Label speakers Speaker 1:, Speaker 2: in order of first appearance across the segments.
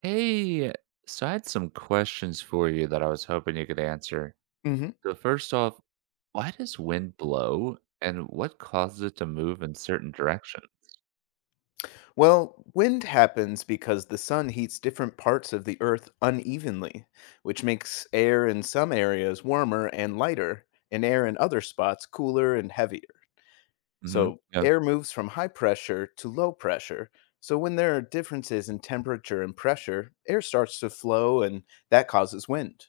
Speaker 1: Hey, so I had some questions for you that I was hoping you could answer.
Speaker 2: hmm
Speaker 1: So first off, why does wind blow and what causes it to move in certain direction?
Speaker 2: Well, wind happens because the sun heats different parts of the earth unevenly, which makes air in some areas warmer and lighter, and air in other spots cooler and heavier.
Speaker 1: Hmm.
Speaker 2: So,
Speaker 1: Yeah.
Speaker 2: air moves from high pressure to low pressure. So, when there are differences in temperature and pressure, air starts to flow, and that causes wind.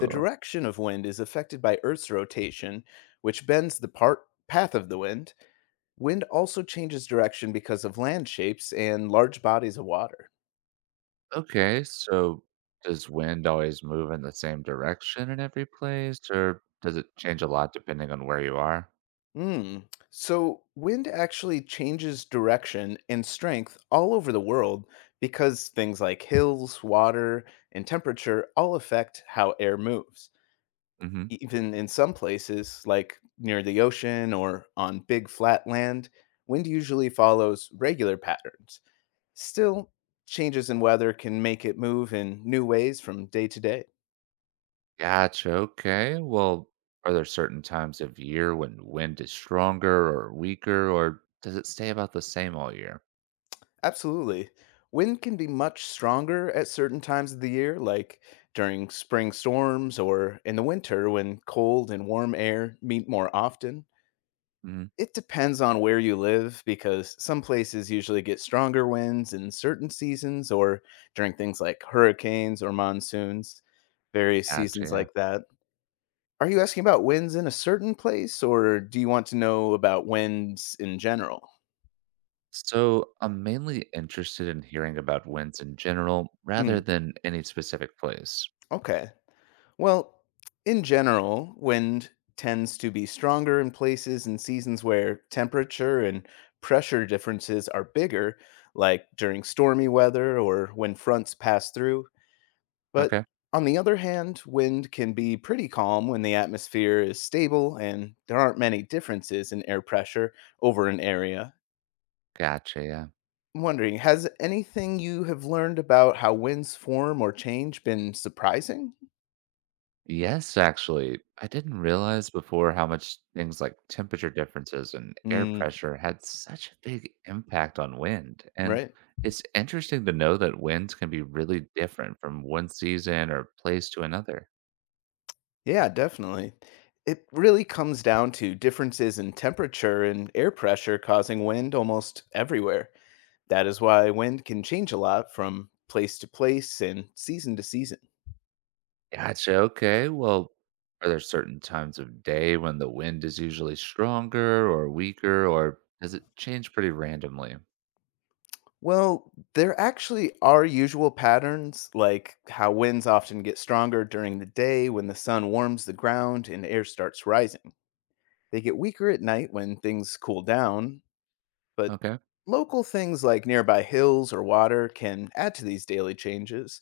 Speaker 2: The direction of wind is affected by Earth's rotation, which bends the path of the wind. Wind also changes direction because of land shapes and large bodies of water.
Speaker 1: Okay, so does wind always move in the same direction in every place, or does it change a lot depending on where you are?
Speaker 2: Mm. So, wind actually changes direction and strength all over the world because things like hills, water, and temperature all affect how air moves.
Speaker 1: Hmm.
Speaker 2: Even in some places, like near the ocean or on big flat land, wind usually follows regular patterns. Still, changes in weather can make it move in new ways from day to day.
Speaker 1: Gotcha. Okay. Well, are there certain times of year when wind is stronger or weaker, or does it stay about the same all year?
Speaker 2: Absolutely. Wind can be much stronger at certain times of the year, like during spring storms or in the winter when cold and warm air meet more often. It depends on where you live because some places usually get stronger winds in certain seasons or during things like hurricanes or monsoons, various
Speaker 1: Gotcha.
Speaker 2: seasons
Speaker 1: Yeah.
Speaker 2: like that. Are you asking about wins in a certain place, or do you want to know about wins in general?
Speaker 1: So I'm mainly interested in hearing about wins in general rather
Speaker 2: Mm,
Speaker 1: than any specific place.
Speaker 2: okay. Well, in general, wind tends to be stronger in places and seasons where temperature and pressure differences are bigger, like during stormy weather or when fronts pass through. But
Speaker 1: Okay.
Speaker 2: on the other hand, wind can be pretty calm when the atmosphere is stable and there aren't many differences in air pressure over an area.
Speaker 1: Gotcha. Yeah.
Speaker 2: I'm wondering, has anything you have learned about how winds form or change been surprising?
Speaker 1: Yes, actually, I didn't realize before how much things like temperature differences and air
Speaker 2: Mm,
Speaker 1: pressure had such a big impact on wind. And
Speaker 2: right.
Speaker 1: it's interesting to know that winds can be really different from one season or place to another.
Speaker 2: Yeah, definitely. It really comes down to differences in temperature and air pressure causing wind almost everywhere. That is why wind can change a lot from place to place and season to season.
Speaker 1: Gotcha. Okay, well, are there certain times of day when the wind is usually stronger or weaker, or does it change pretty randomly?
Speaker 2: Well, there actually are usual patterns, like how winds often get stronger during the day when the sun warms the ground and air starts rising. They get weaker at night when things cool down, but
Speaker 1: Okay,
Speaker 2: local things like nearby hills or water can add to these daily changes.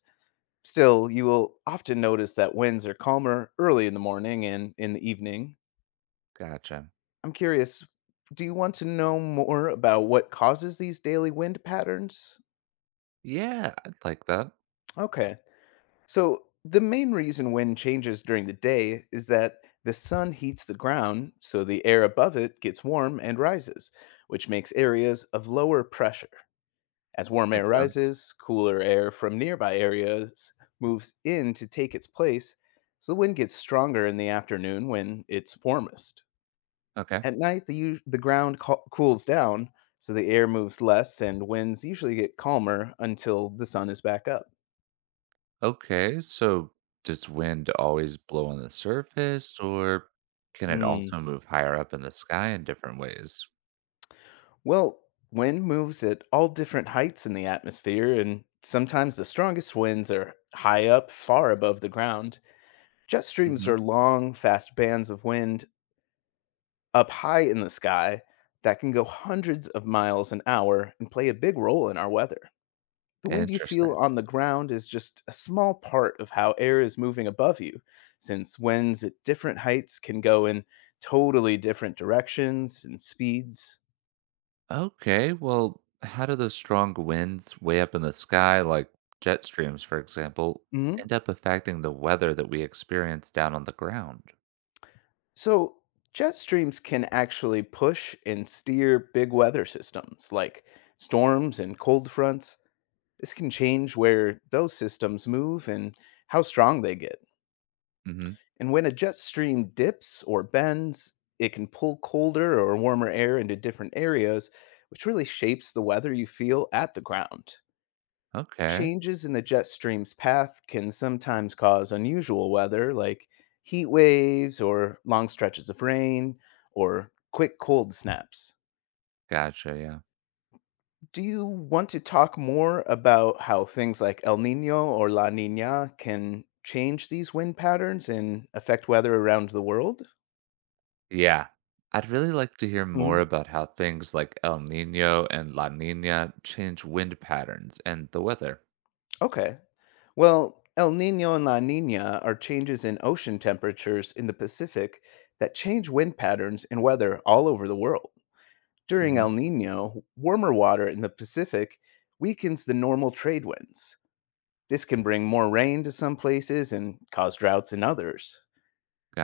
Speaker 2: Still, you will often notice that winds are calmer early in the morning and in the evening.
Speaker 1: gotcha.
Speaker 2: I'm curious, do you want to know more about what causes these daily wind patterns?
Speaker 1: Yeah, I'd like that.
Speaker 2: Okay. So, the main reason wind changes during the day is that the sun heats the ground, so the air above it gets warm and rises, which makes areas of lower pressure. As warm air
Speaker 1: Makes sense.
Speaker 2: rises, cooler air from nearby areas moves in to take its place, so the wind gets stronger in the afternoon when it's warmest.
Speaker 1: Okay.
Speaker 2: At night, the ground cools down, so the air moves less and winds usually get calmer until the sun is back up.
Speaker 1: Okay, so does wind always blow on the surface, or can it
Speaker 2: Mm.
Speaker 1: also move higher up in the sky in different ways?
Speaker 2: Well, wind moves at all different heights in the atmosphere, and sometimes the strongest winds are high up, far above the ground. Jet streams
Speaker 1: Mhm.
Speaker 2: are long, fast bands of wind up high in the sky that can go hundreds of miles an hour and play a big role in our weather. The wind you feel
Speaker 1: Interesting.
Speaker 2: on the ground is just a small part of how air is moving above you, since winds at different heights can go in totally different directions and speeds.
Speaker 1: Okay, well, how do those strong winds way up in the sky, like jet streams, for example,
Speaker 2: Mhm.
Speaker 1: end up affecting the weather that we experience down on the ground?
Speaker 2: So, jet streams can actually push and steer big weather systems like storms and cold fronts. This can change where those systems move and how strong they get.
Speaker 1: Hmm.
Speaker 2: And when a jet stream dips or bends, it can pull colder or warmer air into different areas, which really shapes the weather you feel at the ground.
Speaker 1: Okay,
Speaker 2: Changes in the jet stream's path can sometimes cause unusual weather, like heat waves or long stretches of rain or quick cold snaps.
Speaker 1: gotcha. Yeah.
Speaker 2: Do you want to talk more about how things like El Nino or La Nina can change these wind patterns and affect weather around the world?
Speaker 1: Yeah. I'd really like to hear more
Speaker 2: Mhm.
Speaker 1: about how things like El Nino and La Nina change wind patterns and the weather.
Speaker 2: Okay. Well, El Nino and La Nina are changes in ocean temperatures in the Pacific that change wind patterns and weather all over the world. During
Speaker 1: Hmm.
Speaker 2: El Nino, warmer water in the Pacific weakens the normal trade winds. This can bring more rain to some places and cause droughts in others.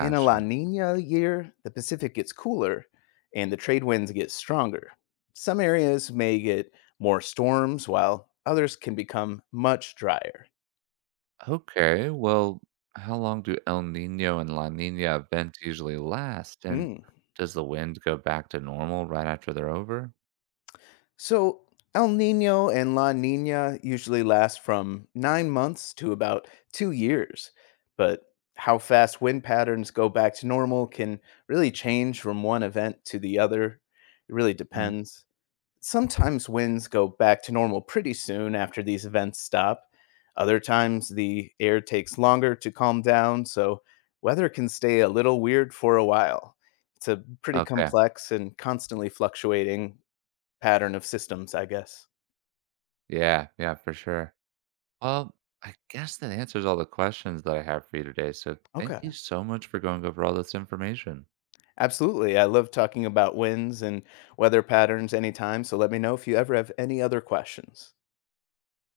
Speaker 2: In a La Nina year, the Pacific gets cooler and the trade winds get stronger. Some areas may get more storms, while others can become much drier.
Speaker 1: Okay, well, how long do El Nino and La Nina events usually last? And
Speaker 2: Hmm.
Speaker 1: does the wind go back to normal right after they're over?
Speaker 2: So El Nino and La Nina usually last from 9 months to about 2 years. But how fast wind patterns go back to normal can really change from one event to the other. It really
Speaker 1: Hmm.
Speaker 2: depends. Sometimes winds go back to normal pretty soon after these events stop. Other times the air takes longer to calm down, so weather can stay a little weird for a while. It's a pretty
Speaker 1: Okay,
Speaker 2: complex and constantly fluctuating pattern of systems, I guess.
Speaker 1: yeah, yeah, for sure. Well, I guess that answers all the questions that I have for you today. So thank
Speaker 2: Okay,
Speaker 1: you so much for going over all this information.
Speaker 2: absolutely. I love talking about winds and weather patterns anytime, so let me know if you ever have any other questions.